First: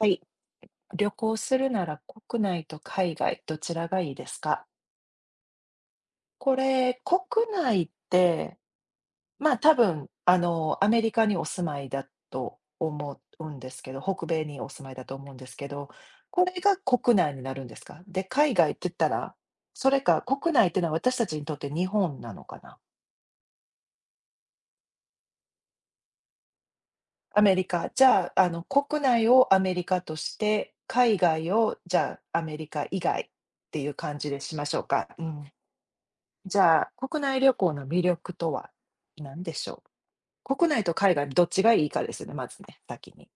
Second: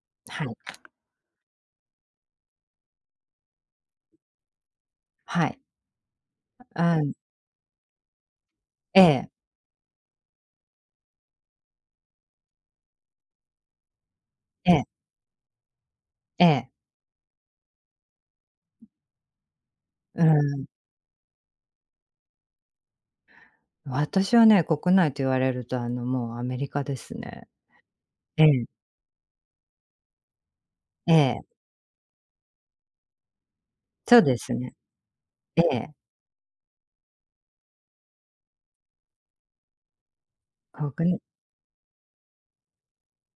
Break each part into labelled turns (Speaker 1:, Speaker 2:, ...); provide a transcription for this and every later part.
Speaker 1: はい、
Speaker 2: はい。
Speaker 1: 旅行するなら国内と海外どちらがいいですか？
Speaker 2: はい。
Speaker 1: こ
Speaker 2: う
Speaker 1: れ、
Speaker 2: ん。
Speaker 1: 国内って、
Speaker 2: ええ、
Speaker 1: 多分、アメリカにお住まいだと思うんですけど、北米にお
Speaker 2: ええ、
Speaker 1: 住まいだと思うんですけど、こ
Speaker 2: え
Speaker 1: れ
Speaker 2: え。
Speaker 1: が国内になるんですか？で、海外って言ったら、それか
Speaker 2: う
Speaker 1: 国内
Speaker 2: ん。
Speaker 1: ってのは私たちにとって日本なのかな？
Speaker 2: 私はね、国内と言われると、あの、もうアメリカです
Speaker 1: ア
Speaker 2: ね。
Speaker 1: メリカ、じゃあ、
Speaker 2: ええ、
Speaker 1: 国内をアメリカとして、
Speaker 2: え
Speaker 1: 海
Speaker 2: え、
Speaker 1: 外をじゃあ、アメリカ以外っていう感
Speaker 2: そう
Speaker 1: じ
Speaker 2: で
Speaker 1: で
Speaker 2: す
Speaker 1: しまし
Speaker 2: ね。
Speaker 1: ょうか？うん。
Speaker 2: ええ、
Speaker 1: じゃあ、国内旅行の魅力とは何でしょう？国内と
Speaker 2: 国
Speaker 1: 海
Speaker 2: 内
Speaker 1: 外どっちがいいかですね、まずね、先に。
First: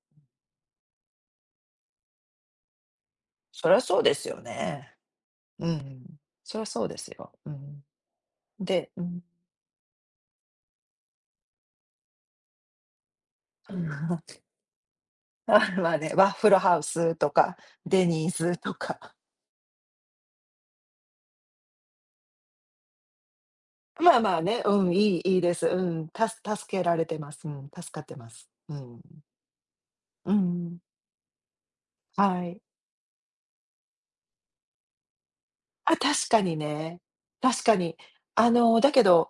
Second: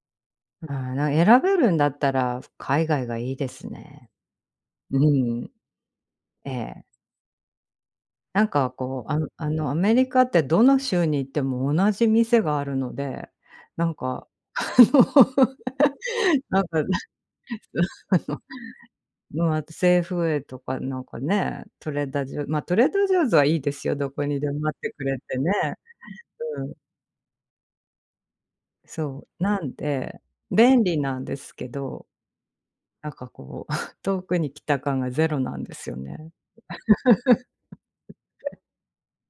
Speaker 2: あん、な選べるんだったら、海外がいいです
Speaker 1: そりゃそう
Speaker 2: ね。
Speaker 1: ですよね。
Speaker 2: うん。
Speaker 1: うん、
Speaker 2: え
Speaker 1: そりゃ
Speaker 2: え。
Speaker 1: そうですよ。うん。
Speaker 2: なんか
Speaker 1: で、う
Speaker 2: こう、あ
Speaker 1: ん。
Speaker 2: のあの、アメリカってどの州に行っても同じ店があるので、なんか、あの、
Speaker 1: あ、まあね、ワッ フル
Speaker 2: なん
Speaker 1: ハ
Speaker 2: か、
Speaker 1: ウ スとか、デ
Speaker 2: あ
Speaker 1: ニー
Speaker 2: の
Speaker 1: ズとか。
Speaker 2: うん、あとセーフウェイとかなんかね、トレーダージョーズはいいですよ、ど
Speaker 1: まあ
Speaker 2: こ
Speaker 1: ま
Speaker 2: に
Speaker 1: あ
Speaker 2: で
Speaker 1: ね、
Speaker 2: もあっ
Speaker 1: う
Speaker 2: て
Speaker 1: ん、
Speaker 2: くれ
Speaker 1: いいい
Speaker 2: て
Speaker 1: い
Speaker 2: ね。
Speaker 1: です。うん、
Speaker 2: うん、
Speaker 1: 助けられてます。うん、助かってます。うん。
Speaker 2: そう、なんで、
Speaker 1: うん、
Speaker 2: 便利なんですけど、
Speaker 1: はい。
Speaker 2: なんかこう、遠くに来た感がゼロなんですよ
Speaker 1: あ、確
Speaker 2: ね。
Speaker 1: かにね。確かに。あの、だけど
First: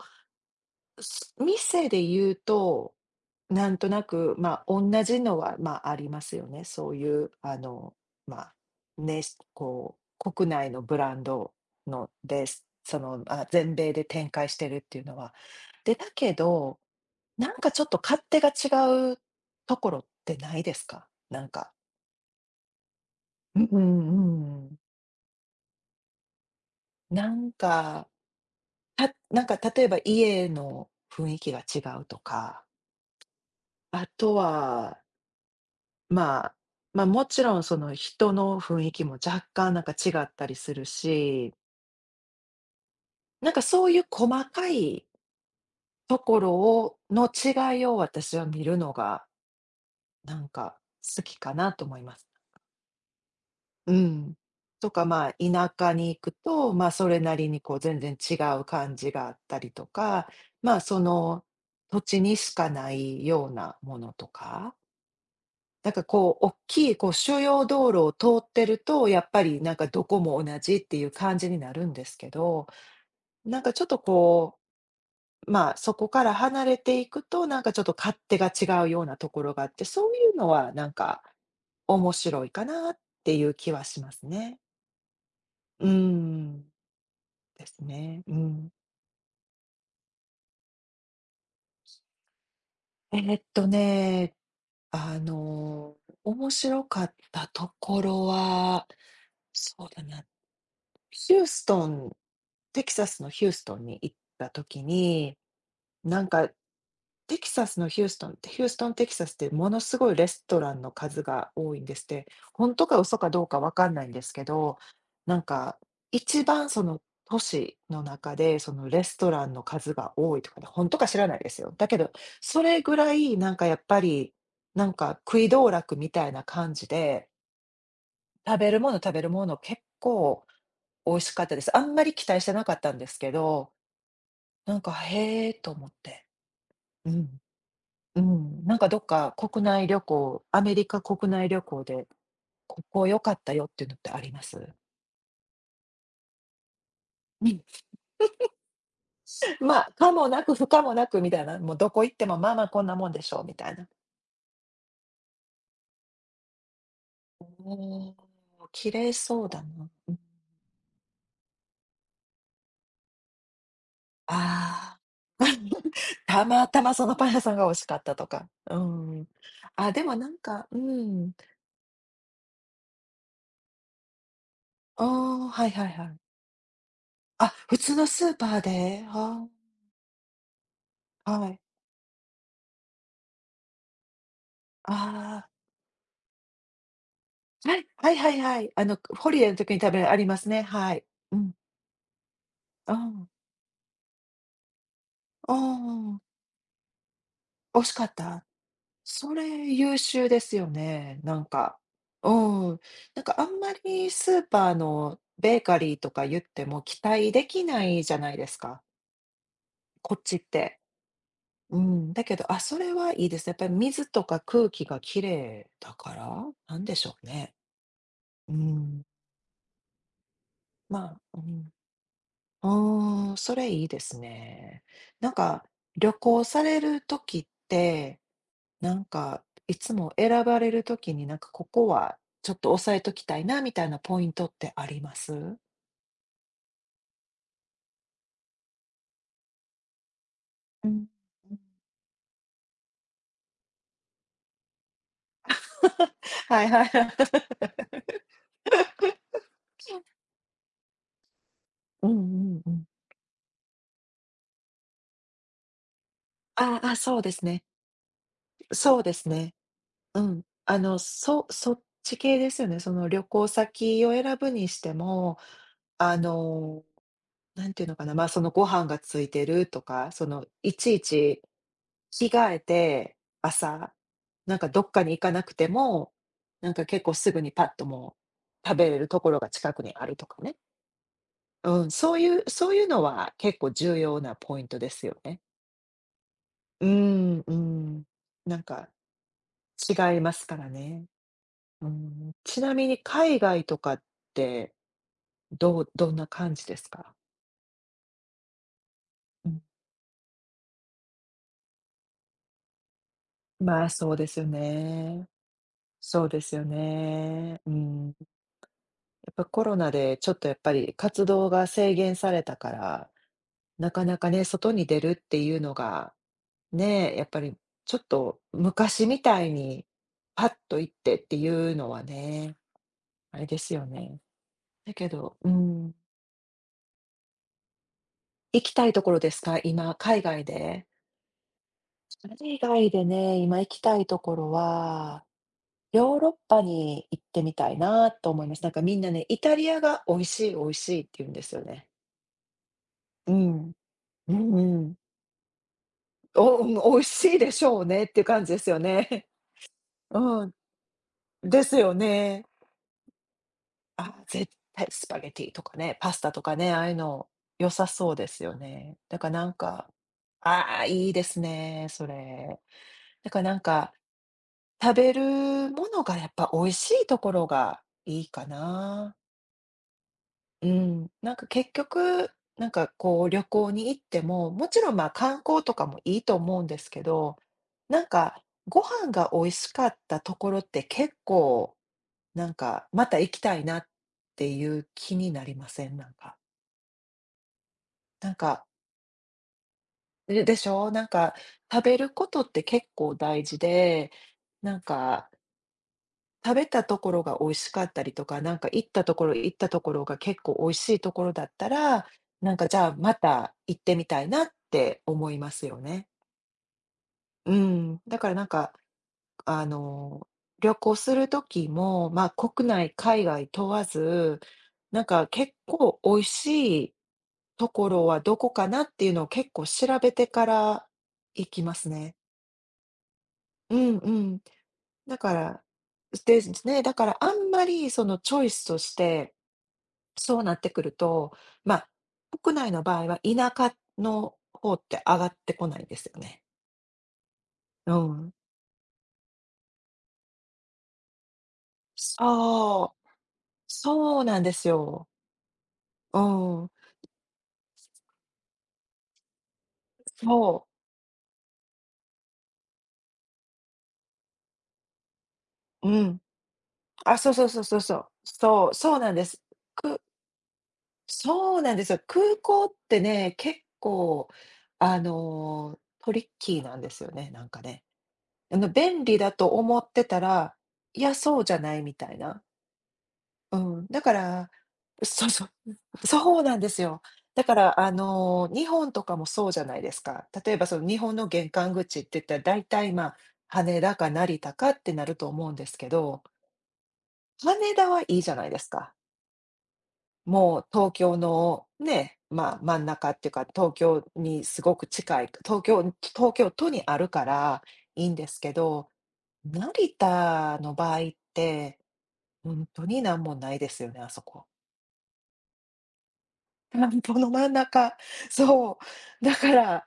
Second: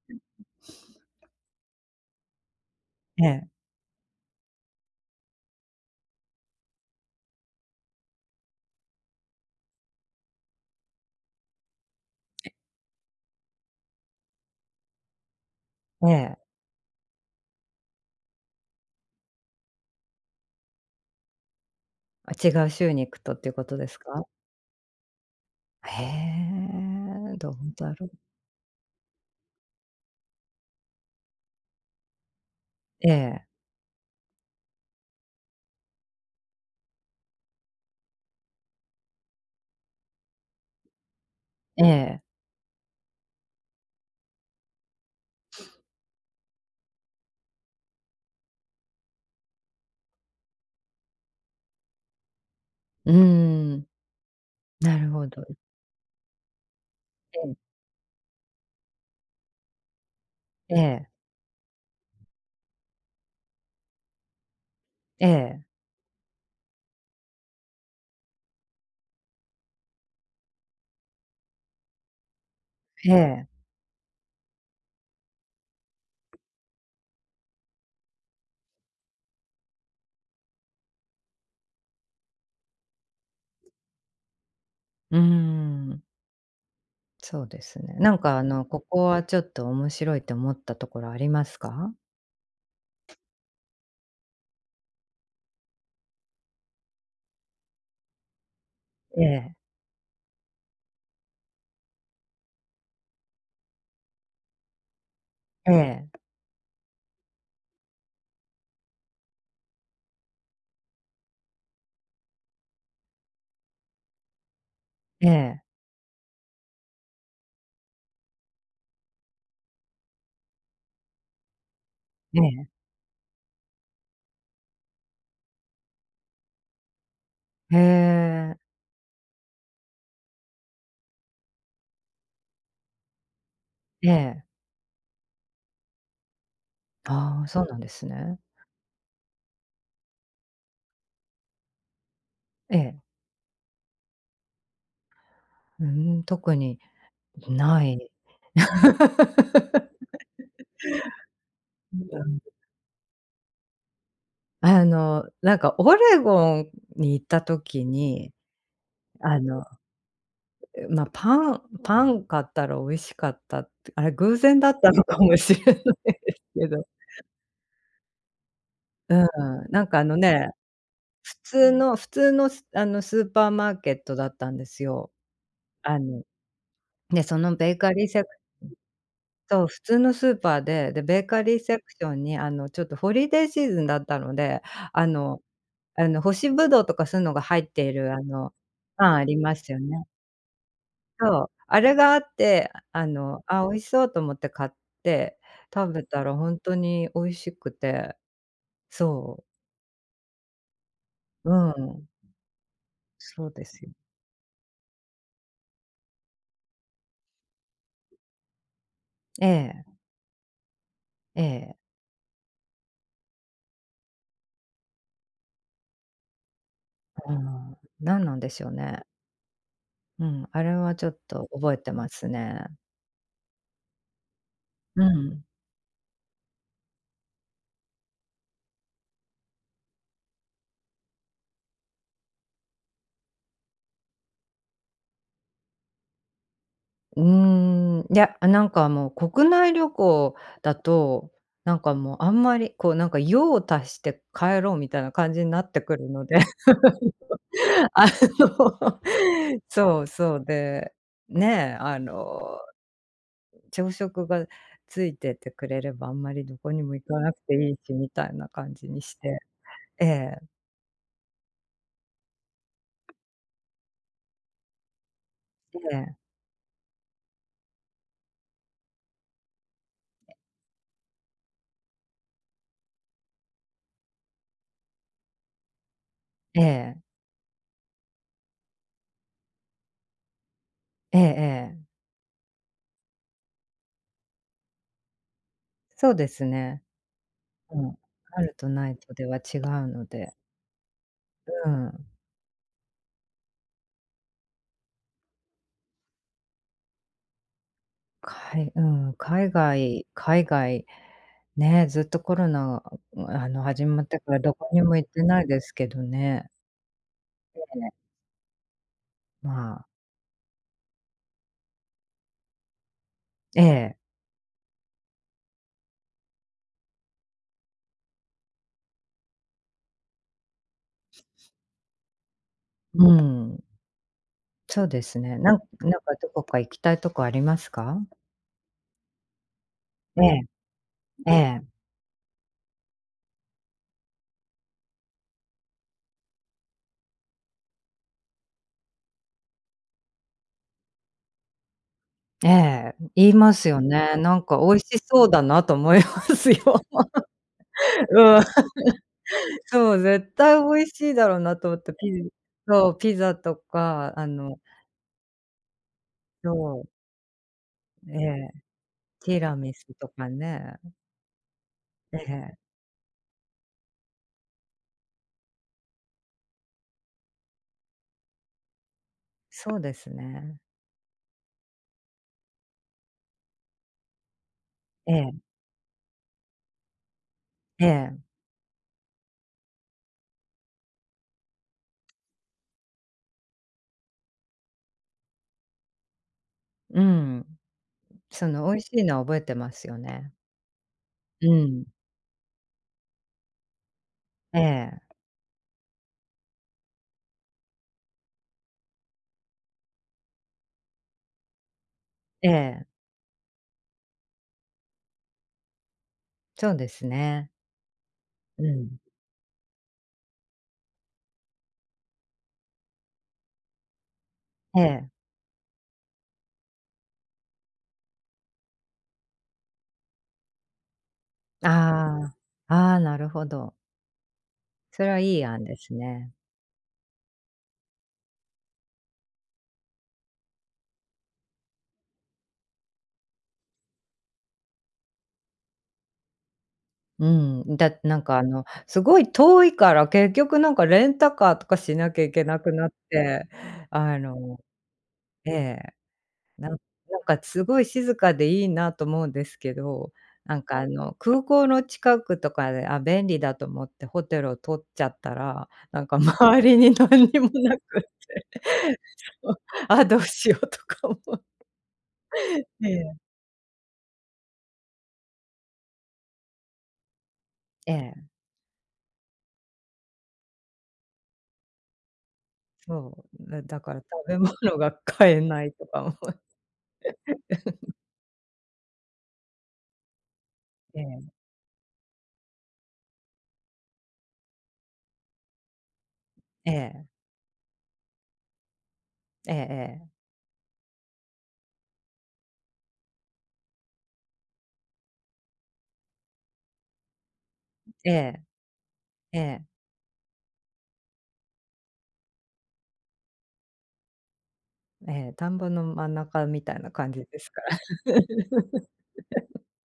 Speaker 1: 店で言うと、
Speaker 2: ええ、
Speaker 1: なんとなく、同じのは、まあ、ありますよね。そういう、まあ、ね、こう、国内のブランドのです。その、あ、全米で展開してるっていうのは。で、だ
Speaker 2: え
Speaker 1: け
Speaker 2: え。
Speaker 1: ど、なんかちょっと勝手が違うところってないですか？なんか。
Speaker 2: あ、違う州に行くとっていう
Speaker 1: うん
Speaker 2: こと
Speaker 1: う
Speaker 2: ですか？
Speaker 1: んうん。
Speaker 2: へ
Speaker 1: な
Speaker 2: え、ど
Speaker 1: ん
Speaker 2: うだろ
Speaker 1: か、
Speaker 2: う。
Speaker 1: なんか例えば家の雰囲気が違うとか、
Speaker 2: ええ、
Speaker 1: あとはまあ、ま、もちろんその人の雰囲気も若干なんか違ったりするし、
Speaker 2: ええ、
Speaker 1: なんかそういう細かいところをの違いを私は見るのが、なんか好きかなと思います。
Speaker 2: うーん、
Speaker 1: うん。と
Speaker 2: な
Speaker 1: か、
Speaker 2: るほ
Speaker 1: まあ、
Speaker 2: ど。
Speaker 1: 田舎に行くと、ま、それな
Speaker 2: え
Speaker 1: り
Speaker 2: え、
Speaker 1: にこう全然違う感じがあったりとか、ま
Speaker 2: え
Speaker 1: あ、そ
Speaker 2: え、
Speaker 1: の土地にしかないようなものとか
Speaker 2: ええ、
Speaker 1: なんかこう、大きいこう主要道路を通ってると、やっぱりなんかどこも同じっていう感じになるんですけど、
Speaker 2: ええ、
Speaker 1: なんかちょっとこう、まあ、そこから離れていくと、なんかちょっと勝手が違うようなところがあって、そういうのはなんか面白いかなっていう気はしますね。
Speaker 2: うー
Speaker 1: う
Speaker 2: ん。
Speaker 1: ん、
Speaker 2: そうで
Speaker 1: で
Speaker 2: す
Speaker 1: す
Speaker 2: ね。なん
Speaker 1: ね。う
Speaker 2: かあの、
Speaker 1: ん。
Speaker 2: ここはちょっと面白いと思ったところありますか？
Speaker 1: えーっとね、あの、面白かったところは、
Speaker 2: ええ、
Speaker 1: そうだな。ヒューストン、テキサスのヒューストンに行った時に、
Speaker 2: ええ、
Speaker 1: なんか、テキサスのヒューストンって、ヒューストンテキサスってものすごいレストランの数が多いんですって。ほんとか嘘かどうかわかんないんですけど、
Speaker 2: え
Speaker 1: なん
Speaker 2: え、
Speaker 1: か、一番その都市の中で、そのレストランの数が多いとかね、ほんとか知らないですよ。だけど、
Speaker 2: え
Speaker 1: そ
Speaker 2: え、
Speaker 1: れぐらいなんかやっぱり、なんか食い道楽みたいな感じで、
Speaker 2: へ
Speaker 1: 食べ
Speaker 2: え、
Speaker 1: るもの食べるもの結構美味しかったです。あんまり期待してなかったんですけど、
Speaker 2: ええ。
Speaker 1: なんか、へえと思って。うん。
Speaker 2: ああ、そうなんです
Speaker 1: う
Speaker 2: ね。
Speaker 1: ん。なんかどっか国内旅行、アメリカ国内旅行で、
Speaker 2: え
Speaker 1: こ
Speaker 2: え。
Speaker 1: こ良かったよっていうのってあります？
Speaker 2: うん、特に
Speaker 1: うん。
Speaker 2: ない。
Speaker 1: まあ、可もなく不可もなくみたいな、もうどこ行っ
Speaker 2: う
Speaker 1: ても、
Speaker 2: ん。
Speaker 1: ま あまあこんなもんでしょうみたいな。
Speaker 2: あの、なんかオレゴンに行った
Speaker 1: お
Speaker 2: 時
Speaker 1: お、
Speaker 2: に、
Speaker 1: 綺麗
Speaker 2: あ
Speaker 1: そうだ
Speaker 2: の、
Speaker 1: な。うん。
Speaker 2: まあ、パンパン買ったら美味しかったって、あれ偶然だった
Speaker 1: ああ。
Speaker 2: のかもしれない です
Speaker 1: たま
Speaker 2: け
Speaker 1: た
Speaker 2: ど、
Speaker 1: まそのパン屋さんが美味しかったとか。う
Speaker 2: うん、
Speaker 1: ん。
Speaker 2: なん
Speaker 1: あ、
Speaker 2: か
Speaker 1: で
Speaker 2: あ
Speaker 1: も
Speaker 2: の
Speaker 1: なん
Speaker 2: ね
Speaker 1: か、うん。
Speaker 2: 普通のスあの、スーパーマーケットだったんです
Speaker 1: あ
Speaker 2: よ。
Speaker 1: あ、はいはい
Speaker 2: あ
Speaker 1: はい。
Speaker 2: の、で、そ
Speaker 1: あ、
Speaker 2: のベ
Speaker 1: 普
Speaker 2: ーカ
Speaker 1: 通の
Speaker 2: リーセ
Speaker 1: ス
Speaker 2: ク
Speaker 1: ーパーで、は
Speaker 2: そう、普通のスーパーで、で、ベー
Speaker 1: あ、
Speaker 2: カ
Speaker 1: は
Speaker 2: リ
Speaker 1: い。
Speaker 2: ーセクションに、あの、ちょっとホリデーシーズンだったので、あの
Speaker 1: あ
Speaker 2: あの、干しぶどうとかそういうのが入っ
Speaker 1: あ、はい、
Speaker 2: てい
Speaker 1: は
Speaker 2: る、
Speaker 1: い
Speaker 2: あ
Speaker 1: はい
Speaker 2: の、
Speaker 1: はい。あの、
Speaker 2: パンあ
Speaker 1: ホ
Speaker 2: り
Speaker 1: リデー
Speaker 2: ま
Speaker 1: の
Speaker 2: す
Speaker 1: 時
Speaker 2: よ
Speaker 1: に食べ
Speaker 2: ね。
Speaker 1: るありますね、はい。う
Speaker 2: そう、
Speaker 1: ん、
Speaker 2: あれがあって、
Speaker 1: う
Speaker 2: あ
Speaker 1: ん、
Speaker 2: の、あ、美味しそうと思って買って
Speaker 1: う
Speaker 2: 食べ
Speaker 1: ん、
Speaker 2: たらほんとに美味しく
Speaker 1: 美味しかっ
Speaker 2: て、
Speaker 1: た？そ
Speaker 2: そ
Speaker 1: れ優秀ですよね、なん
Speaker 2: う、う
Speaker 1: か。
Speaker 2: ん、
Speaker 1: うん。なんかあ
Speaker 2: そう
Speaker 1: ん
Speaker 2: で
Speaker 1: ま
Speaker 2: すよ。
Speaker 1: りスーパーのベーカリーとか言っても期待できないじゃないですか、
Speaker 2: ええ、
Speaker 1: こっちって。
Speaker 2: ええ、
Speaker 1: うん、だけど、あ、それはいいです。やっぱり水とか空気が綺麗だから、なんでしょう
Speaker 2: う
Speaker 1: ね。
Speaker 2: ん、なんなんで
Speaker 1: う
Speaker 2: しょう
Speaker 1: ん、
Speaker 2: ね。うん、あれは
Speaker 1: ま
Speaker 2: ちょっ
Speaker 1: あ、う
Speaker 2: と
Speaker 1: ん。
Speaker 2: 覚えてますね。
Speaker 1: ああ、それいいですね。
Speaker 2: う
Speaker 1: なん
Speaker 2: ん。
Speaker 1: か、旅行されるときって、なんか、いつも選ばれるときに、なんか、ここはちょっと押さえときたいなみたいなポイントってあります？
Speaker 2: うーん、いや、なんかもう国内旅行だ
Speaker 1: うん。
Speaker 2: と、なんかもうあんまりこうなんか用を足して帰ろうみたいな感じになってくるので、
Speaker 1: はいはいはい。
Speaker 2: あの、そう そうで、ねえ、あ
Speaker 1: うんう
Speaker 2: の、
Speaker 1: うん。
Speaker 2: 朝食がついててくれればあんまりどこ
Speaker 1: あ、
Speaker 2: にも
Speaker 1: あ、
Speaker 2: 行
Speaker 1: そ
Speaker 2: か
Speaker 1: うで
Speaker 2: なく
Speaker 1: す
Speaker 2: て
Speaker 1: ね。
Speaker 2: いいしみたいな感じ
Speaker 1: そう
Speaker 2: に
Speaker 1: で
Speaker 2: し
Speaker 1: す
Speaker 2: て。
Speaker 1: ね。
Speaker 2: え
Speaker 1: う
Speaker 2: え、
Speaker 1: ん。あの、そっち系ですよね。その旅行先を選ぶにしても、
Speaker 2: え
Speaker 1: あ
Speaker 2: え、
Speaker 1: のなんていうのかな、そのご飯がついてるとか、そのいちいち着替えて、朝、なんかどっかに行かなくても、
Speaker 2: え
Speaker 1: なんか
Speaker 2: え、
Speaker 1: 結構すぐにパッとう食べれるところが近くにあるとかね。
Speaker 2: ええええ、
Speaker 1: うん、そういうのは結構重要なポイントですよね。
Speaker 2: そうですね。
Speaker 1: うん、う
Speaker 2: うん、
Speaker 1: ん。
Speaker 2: ある
Speaker 1: なん
Speaker 2: とな
Speaker 1: か
Speaker 2: いとでは違うの
Speaker 1: 違いま
Speaker 2: で、
Speaker 1: すからね。
Speaker 2: う
Speaker 1: う
Speaker 2: ん、
Speaker 1: ん。ちなみに海外とかって、どんな感じですか？
Speaker 2: かいう
Speaker 1: う
Speaker 2: 海
Speaker 1: ん。
Speaker 2: 外海外ね、ずっとコロナ、あの、
Speaker 1: ま
Speaker 2: 始
Speaker 1: あ、
Speaker 2: まっ
Speaker 1: そう
Speaker 2: て
Speaker 1: で
Speaker 2: から
Speaker 1: すよ
Speaker 2: どこにも行って
Speaker 1: ね。
Speaker 2: ないですけど
Speaker 1: そうで
Speaker 2: ね。
Speaker 1: すよね。
Speaker 2: え
Speaker 1: う
Speaker 2: え、
Speaker 1: ん。やっぱ
Speaker 2: ま
Speaker 1: コロ
Speaker 2: あ
Speaker 1: ナでちょっとやっぱり活動が制限されたから、
Speaker 2: え
Speaker 1: な
Speaker 2: え、
Speaker 1: かなかね、外に出るっていうのが、ね、やっぱりちょっと昔みたいにパッと行ってっていうのはね、
Speaker 2: う
Speaker 1: あれで
Speaker 2: ん、
Speaker 1: すよね。
Speaker 2: そう
Speaker 1: だ
Speaker 2: で
Speaker 1: け
Speaker 2: す
Speaker 1: ど、
Speaker 2: ね。
Speaker 1: う
Speaker 2: なんなん
Speaker 1: ん、
Speaker 2: かどこか行きたいとこありますか？
Speaker 1: 行きたいところですか？今、海
Speaker 2: ええ、
Speaker 1: 外で。
Speaker 2: ええ、
Speaker 1: それ以外でね、今行きたいところはヨーロッパに行ってみたいなと思います。なんかみんなね、イタリアが美味しい、美味しいって言うんですよね。
Speaker 2: ええ、言
Speaker 1: う
Speaker 2: います
Speaker 1: ん。
Speaker 2: よね。
Speaker 1: う
Speaker 2: なん
Speaker 1: ん
Speaker 2: か美
Speaker 1: う
Speaker 2: 味し
Speaker 1: ん。
Speaker 2: そうだなと思います
Speaker 1: おうん、
Speaker 2: よ。
Speaker 1: 美味しいでしょうねっ ていう
Speaker 2: うん、
Speaker 1: 感じですよね。
Speaker 2: そう、絶
Speaker 1: うん、
Speaker 2: 対美味しいだろうな
Speaker 1: で
Speaker 2: と
Speaker 1: す
Speaker 2: 思って、
Speaker 1: よね。
Speaker 2: そう、ピザとか、
Speaker 1: あ、
Speaker 2: あ
Speaker 1: 絶
Speaker 2: の
Speaker 1: 対スパゲティとかね、パスタと
Speaker 2: そ
Speaker 1: かね、ああ
Speaker 2: う。
Speaker 1: いうの良さそ
Speaker 2: え
Speaker 1: うです
Speaker 2: え、
Speaker 1: よね。だから
Speaker 2: ティ
Speaker 1: なん
Speaker 2: ラミス
Speaker 1: か、
Speaker 2: とかね。
Speaker 1: ああ、いいですね、そ
Speaker 2: ええ、
Speaker 1: れ。だからなんか、食べるものがやっぱ美味しいところがいいかな。
Speaker 2: そうですね。
Speaker 1: うん、なんか結局、なんかこう旅行に行っても、もちろんまあ
Speaker 2: ええ、
Speaker 1: 観光とかもいいと思うんですけど、
Speaker 2: え
Speaker 1: なん
Speaker 2: え、
Speaker 1: かご飯が美味しかったところって結構なんかまた行きたいなっていう気になりません？なんか。
Speaker 2: うん。
Speaker 1: なん
Speaker 2: その
Speaker 1: か、
Speaker 2: 美味しいのは覚えてますよね。
Speaker 1: で、でしょ？なんか
Speaker 2: う
Speaker 1: 食
Speaker 2: ん。
Speaker 1: べることって結構大事で、
Speaker 2: え
Speaker 1: なん
Speaker 2: え、
Speaker 1: か食べたところが美味しかったりとか、なんか行ったところが結構美味しいところだったら、
Speaker 2: え
Speaker 1: なんかじゃ
Speaker 2: え、
Speaker 1: あまた行ってみたいなって思いますよね。
Speaker 2: そうですね。
Speaker 1: うん。だからなん
Speaker 2: う
Speaker 1: か、
Speaker 2: ん。
Speaker 1: あの、旅行する時も、まあ国内、海外問わず、
Speaker 2: え
Speaker 1: なん
Speaker 2: え、
Speaker 1: か結構美味しいところはどこかなっていうのを結構調べてから行きますね。
Speaker 2: あああ、なるほど。
Speaker 1: うんうん。
Speaker 2: それ
Speaker 1: だ
Speaker 2: はい
Speaker 1: か
Speaker 2: い
Speaker 1: ら、
Speaker 2: 案ですね。
Speaker 1: ですね、だからあんまりそのチョイスとしてそうなってくると、まあ、国内の場合は田舎の方って上がってこないんですよね。
Speaker 2: うん、だ
Speaker 1: う
Speaker 2: ってなん
Speaker 1: ん。
Speaker 2: かあの、すごい遠いから結局なんかレンタカーとかしなきゃいけなくなっ
Speaker 1: そう。
Speaker 2: て、あ
Speaker 1: そうなんで
Speaker 2: の
Speaker 1: すよ。
Speaker 2: ええ。
Speaker 1: う
Speaker 2: な
Speaker 1: ん。
Speaker 2: んなんかすごい静かでいいなと思うんですけど、なん
Speaker 1: そ
Speaker 2: か
Speaker 1: う。
Speaker 2: あの、空港の近くとかで、あ、便利だと思ってホテルを取っちゃったら、
Speaker 1: う
Speaker 2: なんか
Speaker 1: ん。
Speaker 2: 周りに何にもなく、
Speaker 1: そう、そう なんです。
Speaker 2: そう、
Speaker 1: く
Speaker 2: あ、どうしようとか思っ
Speaker 1: そう
Speaker 2: て。
Speaker 1: なんですよ。空港
Speaker 2: え
Speaker 1: って
Speaker 2: え、
Speaker 1: ね、結構、あの、トリッキーなんですよね、なんかね。
Speaker 2: ええ、
Speaker 1: あの、便利だと思ってたら、いや、そうじゃないみたいな。
Speaker 2: そう、
Speaker 1: う
Speaker 2: だだ
Speaker 1: ん、
Speaker 2: から
Speaker 1: だ
Speaker 2: 食
Speaker 1: か
Speaker 2: べ
Speaker 1: ら、
Speaker 2: 物が買えないとかも。
Speaker 1: そうなんですよ。だから、あの、日本とかもそうじゃないですか。例えば、その日
Speaker 2: え
Speaker 1: 本の
Speaker 2: え、
Speaker 1: 玄関口って言ったら、大体、まあ、羽田か成田かってなると思うんですけど、
Speaker 2: ええ、
Speaker 1: 羽田はいいじゃないですか。
Speaker 2: ええ
Speaker 1: もう東京のね、まあ、真ん中っていうか、東京にすごく近い、東京都にあるからいい
Speaker 2: え
Speaker 1: んです
Speaker 2: え、
Speaker 1: けど、
Speaker 2: ええ、ええ、
Speaker 1: 成田の場合って、本当になんもないですよね、あそこ。
Speaker 2: ええ、田んぼの真ん中みたい
Speaker 1: 田
Speaker 2: な
Speaker 1: ん
Speaker 2: 感
Speaker 1: ぼ
Speaker 2: じ
Speaker 1: の
Speaker 2: で
Speaker 1: 真
Speaker 2: す
Speaker 1: ん
Speaker 2: から。
Speaker 1: 中、そう。だから、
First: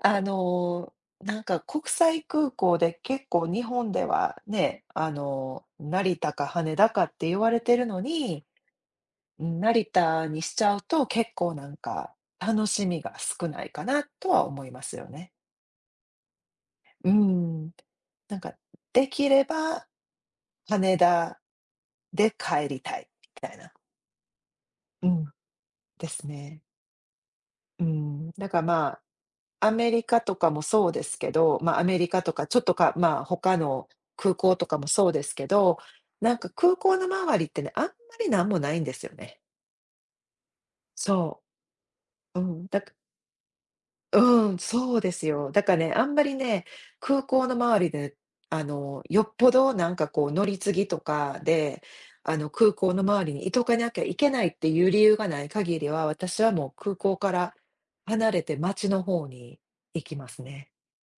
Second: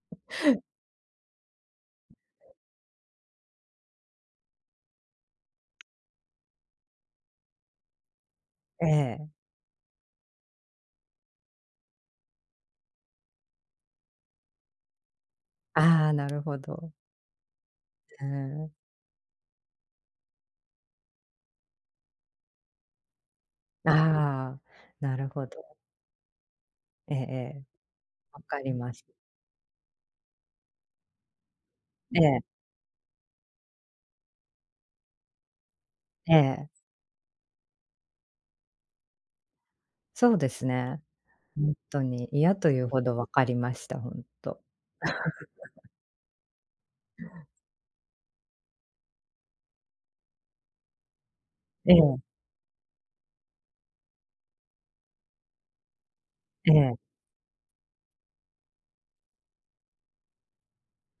Speaker 1: あの、なんか国際空港で結構日本ではね、成田か羽田かって言われてるのに、
Speaker 2: ええ、
Speaker 1: 成田にしちゃうと結構なんか楽しみが少ないかなとは思いますよね。
Speaker 2: ああ、なるほど。
Speaker 1: うん。
Speaker 2: う
Speaker 1: なんか、
Speaker 2: ん。
Speaker 1: できれば羽田で帰りたいみたいな。
Speaker 2: ああ、
Speaker 1: う
Speaker 2: な
Speaker 1: ん、
Speaker 2: るほど。
Speaker 1: ですね。
Speaker 2: ええええ、
Speaker 1: うん、
Speaker 2: わ
Speaker 1: だか
Speaker 2: か
Speaker 1: ら
Speaker 2: り
Speaker 1: ま
Speaker 2: ます。
Speaker 1: あ、アメリカとかもそうですけど、まあ、アメリ
Speaker 2: え
Speaker 1: カと
Speaker 2: え、
Speaker 1: かちょっとかまあ、他の空港とかもそうですけど、な
Speaker 2: え
Speaker 1: んか
Speaker 2: え、
Speaker 1: 空港の周りってね、あんまりなんもないんですよね。
Speaker 2: そうですね。
Speaker 1: そ
Speaker 2: ほんとに
Speaker 1: う、
Speaker 2: 嫌というほど分かりました、ほん
Speaker 1: うん、
Speaker 2: と。
Speaker 1: そうですよ。だからね、あんまりね、空港の周りで、よっぽどなんかこう乗り継ぎとかで、
Speaker 2: ええ、
Speaker 1: 空港の周りにいとかなきゃいけないっていう理由がない限りは、私はも
Speaker 2: え
Speaker 1: う空
Speaker 2: え、
Speaker 1: 港から離れて街の方に行きますね。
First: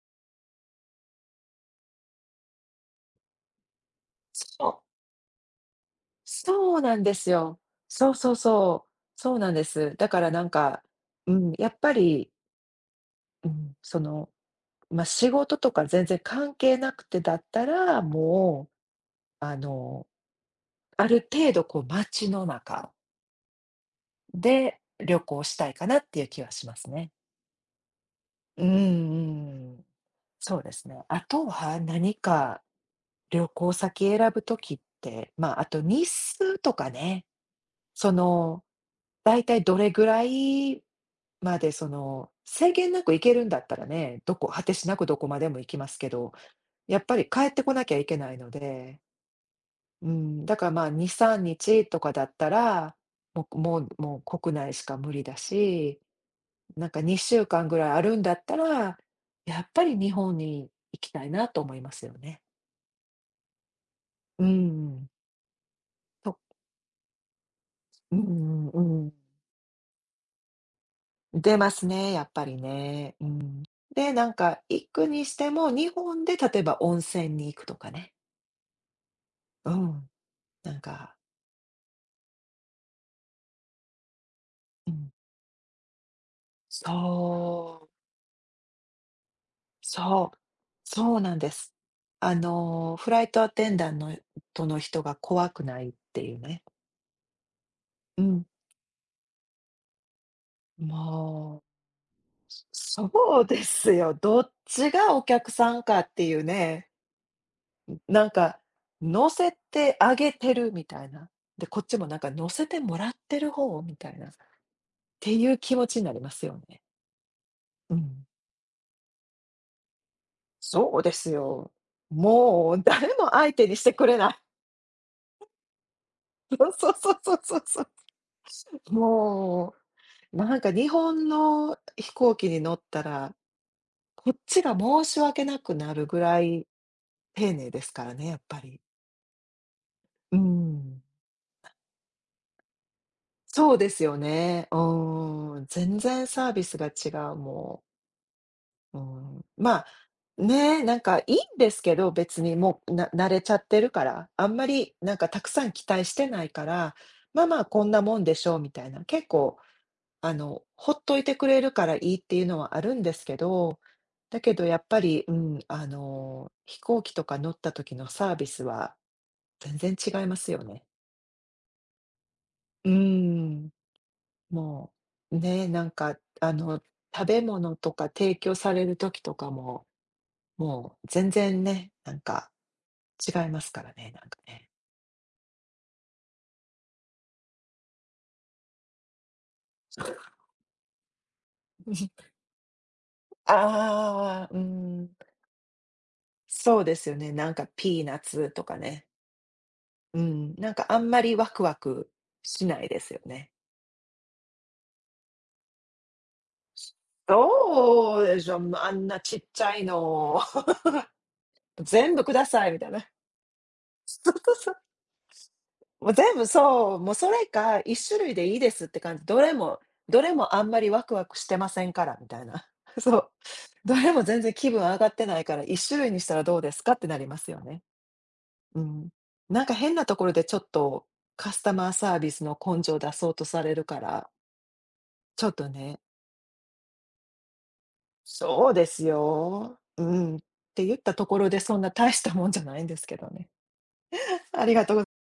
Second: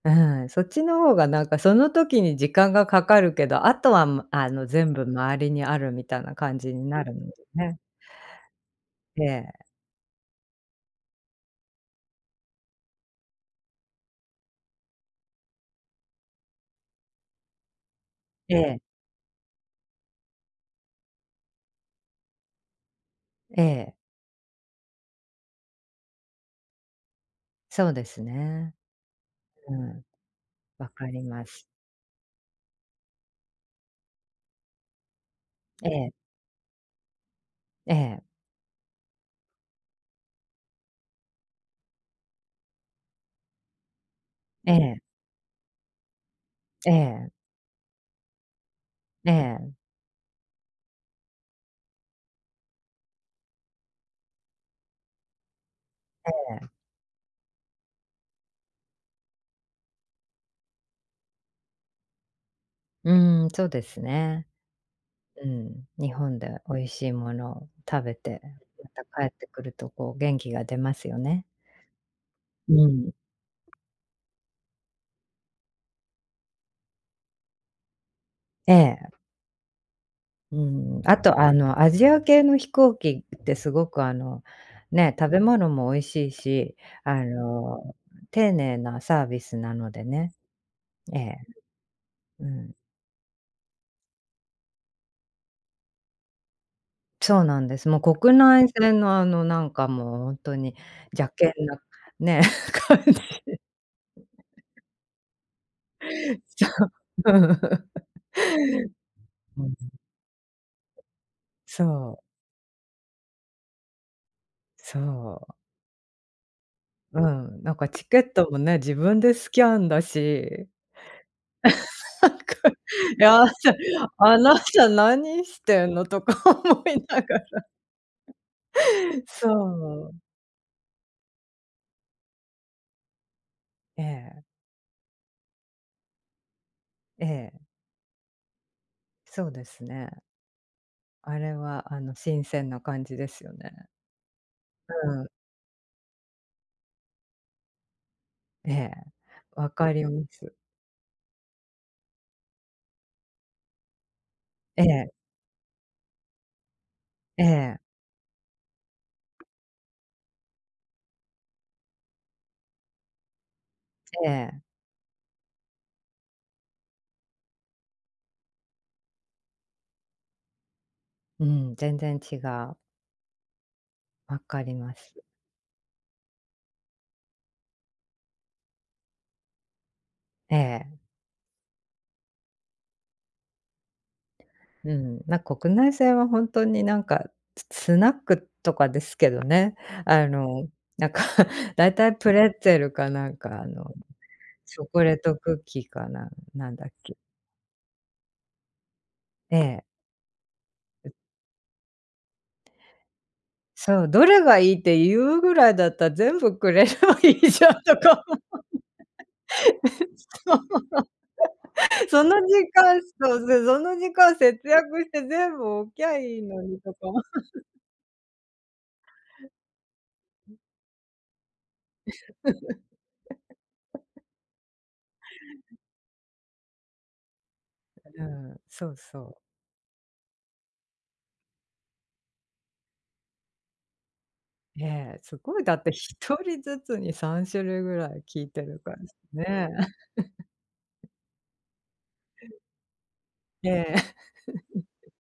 Speaker 2: うん、そっちの方がなんかその時に時間がかかるけど、あとは、あの、
Speaker 1: そう、
Speaker 2: 全部周りにあるみたいな感じ
Speaker 1: そう
Speaker 2: に
Speaker 1: なん
Speaker 2: な
Speaker 1: で
Speaker 2: るの
Speaker 1: す
Speaker 2: で
Speaker 1: よ。
Speaker 2: ね。
Speaker 1: そうそうそう、
Speaker 2: え
Speaker 1: そう
Speaker 2: え、
Speaker 1: なんです。だからなんか、うん、やっぱり、うん、その、まあ、仕事とか全然関係なくてだったら、
Speaker 2: え
Speaker 1: もう、
Speaker 2: え、
Speaker 1: あのある程度こう街の中
Speaker 2: ええ、
Speaker 1: で旅行したいかなっていう気はしますね。
Speaker 2: そうです
Speaker 1: うんう
Speaker 2: ね。
Speaker 1: んう
Speaker 2: う
Speaker 1: ん。
Speaker 2: ん、
Speaker 1: そうです
Speaker 2: わ
Speaker 1: ね。
Speaker 2: か
Speaker 1: あ
Speaker 2: りま
Speaker 1: と
Speaker 2: す。
Speaker 1: は何か旅行先選ぶときって、まあ、あと
Speaker 2: え
Speaker 1: 日
Speaker 2: え、
Speaker 1: 数とかね、
Speaker 2: え
Speaker 1: そ
Speaker 2: え、
Speaker 1: の、だいたいどれぐらいまでその、制限なく行けるんだったらね、どこ果
Speaker 2: え
Speaker 1: てしな
Speaker 2: え、
Speaker 1: くどこまでも行きますけど、
Speaker 2: え
Speaker 1: やっぱり
Speaker 2: え、
Speaker 1: 帰ってこなきゃいけないので、
Speaker 2: ええ、
Speaker 1: うん、だからまあ2、3日とかだったら、もう国内しか無理だし、
Speaker 2: ええ、
Speaker 1: なんか2週間ぐらいあるんだったら、やっぱり日本に行きたいなと思いますよね。
Speaker 2: うーん、そうです
Speaker 1: う
Speaker 2: ね。
Speaker 1: ん、
Speaker 2: うん、日
Speaker 1: と、
Speaker 2: 本で美味しいものを食
Speaker 1: う
Speaker 2: べて、
Speaker 1: んう
Speaker 2: ま
Speaker 1: ん
Speaker 2: た
Speaker 1: うん。
Speaker 2: 帰ってくるとこう元気が出ますよね。
Speaker 1: 出ますね、やっぱり
Speaker 2: うん。
Speaker 1: ね。うん。で、なんか行くにしても、日本で例えば温泉に行くとかね。
Speaker 2: ええ、
Speaker 1: うん、
Speaker 2: う
Speaker 1: なん
Speaker 2: ん。
Speaker 1: か、
Speaker 2: あとあのアジア系の飛行機ってすごくあの、
Speaker 1: うん、
Speaker 2: ね、食べ物も美味しいし、あ
Speaker 1: そ
Speaker 2: の、
Speaker 1: う。
Speaker 2: 丁寧なサービスなので
Speaker 1: そ
Speaker 2: ね。
Speaker 1: う、そ
Speaker 2: え
Speaker 1: うな
Speaker 2: え、
Speaker 1: んです。あ
Speaker 2: うん。
Speaker 1: の、フライトアテンダンの人が怖くないっていうね。
Speaker 2: そうなんです。もう
Speaker 1: う
Speaker 2: 国
Speaker 1: ん。
Speaker 2: 内線のあのなんかもうほんとに邪険
Speaker 1: もう、
Speaker 2: なね、感
Speaker 1: そ
Speaker 2: じ。
Speaker 1: うですよ。どっちがお客さんかってい
Speaker 2: そ
Speaker 1: うね。
Speaker 2: う。
Speaker 1: なんか、乗せ
Speaker 2: うん。
Speaker 1: てあげてるみたいな。で、こっちもな
Speaker 2: そ
Speaker 1: ん
Speaker 2: う、
Speaker 1: か乗せてもらってる方みたいな。って
Speaker 2: そ
Speaker 1: い
Speaker 2: う。
Speaker 1: う気持ちになりますよね。
Speaker 2: うん、なんか
Speaker 1: う
Speaker 2: チケ
Speaker 1: ん。
Speaker 2: ットもね、自分でスキャンだし、
Speaker 1: そうですよ。も う誰も
Speaker 2: なんか、いや、
Speaker 1: 相手にしてく れな
Speaker 2: あ
Speaker 1: い。
Speaker 2: なた何してんの？」とか 思
Speaker 1: そうそう
Speaker 2: い
Speaker 1: そう
Speaker 2: ながら。
Speaker 1: そうそうそう。
Speaker 2: そ
Speaker 1: も
Speaker 2: う、
Speaker 1: う。ま、なんか日本の飛行機に乗ったら、
Speaker 2: え
Speaker 1: こっ
Speaker 2: え、
Speaker 1: ちが申し訳なくなるぐらい
Speaker 2: え
Speaker 1: 丁
Speaker 2: え、
Speaker 1: 寧ですからね、やっぱり。
Speaker 2: そうですね。
Speaker 1: うん。
Speaker 2: あれはあの、新鮮な感じですよ
Speaker 1: そう
Speaker 2: ね。
Speaker 1: ですよね。う
Speaker 2: うん、
Speaker 1: ーん、全然サービスが違う、も
Speaker 2: ええ、
Speaker 1: う。うん。
Speaker 2: わ
Speaker 1: まあ、
Speaker 2: かります。
Speaker 1: ね、なんかいいんですけど、別にもう、慣れちゃってるから、あんま
Speaker 2: え
Speaker 1: り
Speaker 2: え、
Speaker 1: なんかたくさん期待してないから、ま
Speaker 2: え
Speaker 1: あまあ
Speaker 2: え、
Speaker 1: こんなもんでしょうみたいな、結構あの、ほっといてくれるからいいっていうのはあるんですけど、
Speaker 2: え
Speaker 1: だけ
Speaker 2: え、
Speaker 1: どやっぱり、うん、あの、飛行機とか乗った時のサービスは全然違いますよね。
Speaker 2: うん、全然違う。
Speaker 1: うーん、
Speaker 2: わかり
Speaker 1: も
Speaker 2: ます。
Speaker 1: う、ね、なんか、あの、食べ物とか提供される時とかも、
Speaker 2: え
Speaker 1: も
Speaker 2: え。
Speaker 1: う全然ね、なんか違いますからね、なんかね。
Speaker 2: うん、国内線は本当になんか、スナックとかですけどね、あの、なんか だいたい プレッツェルかなんか、あの、
Speaker 1: ああ、うー
Speaker 2: チョコレ
Speaker 1: ん、
Speaker 2: ートクッキーかな、なん
Speaker 1: そう
Speaker 2: だっ
Speaker 1: ですよ
Speaker 2: け。
Speaker 1: ね。なんかピーナッツとかね。
Speaker 2: ええ、
Speaker 1: うん、なんかあんまりワクワクしないですよね。
Speaker 2: そう、どれがいいって言うぐらいだったら全部くれればいいじゃんと
Speaker 1: そ
Speaker 2: か、
Speaker 1: うでしょ、あんなちっちゃいの 全部
Speaker 2: そ
Speaker 1: く
Speaker 2: の
Speaker 1: ださい
Speaker 2: 時
Speaker 1: みたい
Speaker 2: 間
Speaker 1: な。
Speaker 2: そう、そうその時
Speaker 1: そう
Speaker 2: 間
Speaker 1: そう
Speaker 2: 節
Speaker 1: そう。
Speaker 2: 約して全部置き
Speaker 1: もう
Speaker 2: ゃ
Speaker 1: 全
Speaker 2: いい
Speaker 1: 部
Speaker 2: のにと
Speaker 1: そう、
Speaker 2: か。
Speaker 1: もうそれ か、一種類でいいですって感じ。どれもあんまりワクワクしてませんからみたいな。そう。どれも全然気分上がってないから、一種類にしたらどうですかってなりますよね。
Speaker 2: うん、
Speaker 1: う
Speaker 2: そう
Speaker 1: ん。
Speaker 2: そう。
Speaker 1: なんか変なところでちょっと、カスタマーサービスの根性出そうとされるから、
Speaker 2: ええ、す
Speaker 1: ちょっ
Speaker 2: ごい
Speaker 1: と
Speaker 2: だって
Speaker 1: ね
Speaker 2: 一人ずつに3種類ぐらい聞いて
Speaker 1: そう
Speaker 2: る
Speaker 1: で
Speaker 2: から
Speaker 1: す
Speaker 2: ですね。
Speaker 1: よ。うん。って言ったところで、そんな大したもんじゃないんですけどね。
Speaker 2: ええ。
Speaker 1: ありがとうございます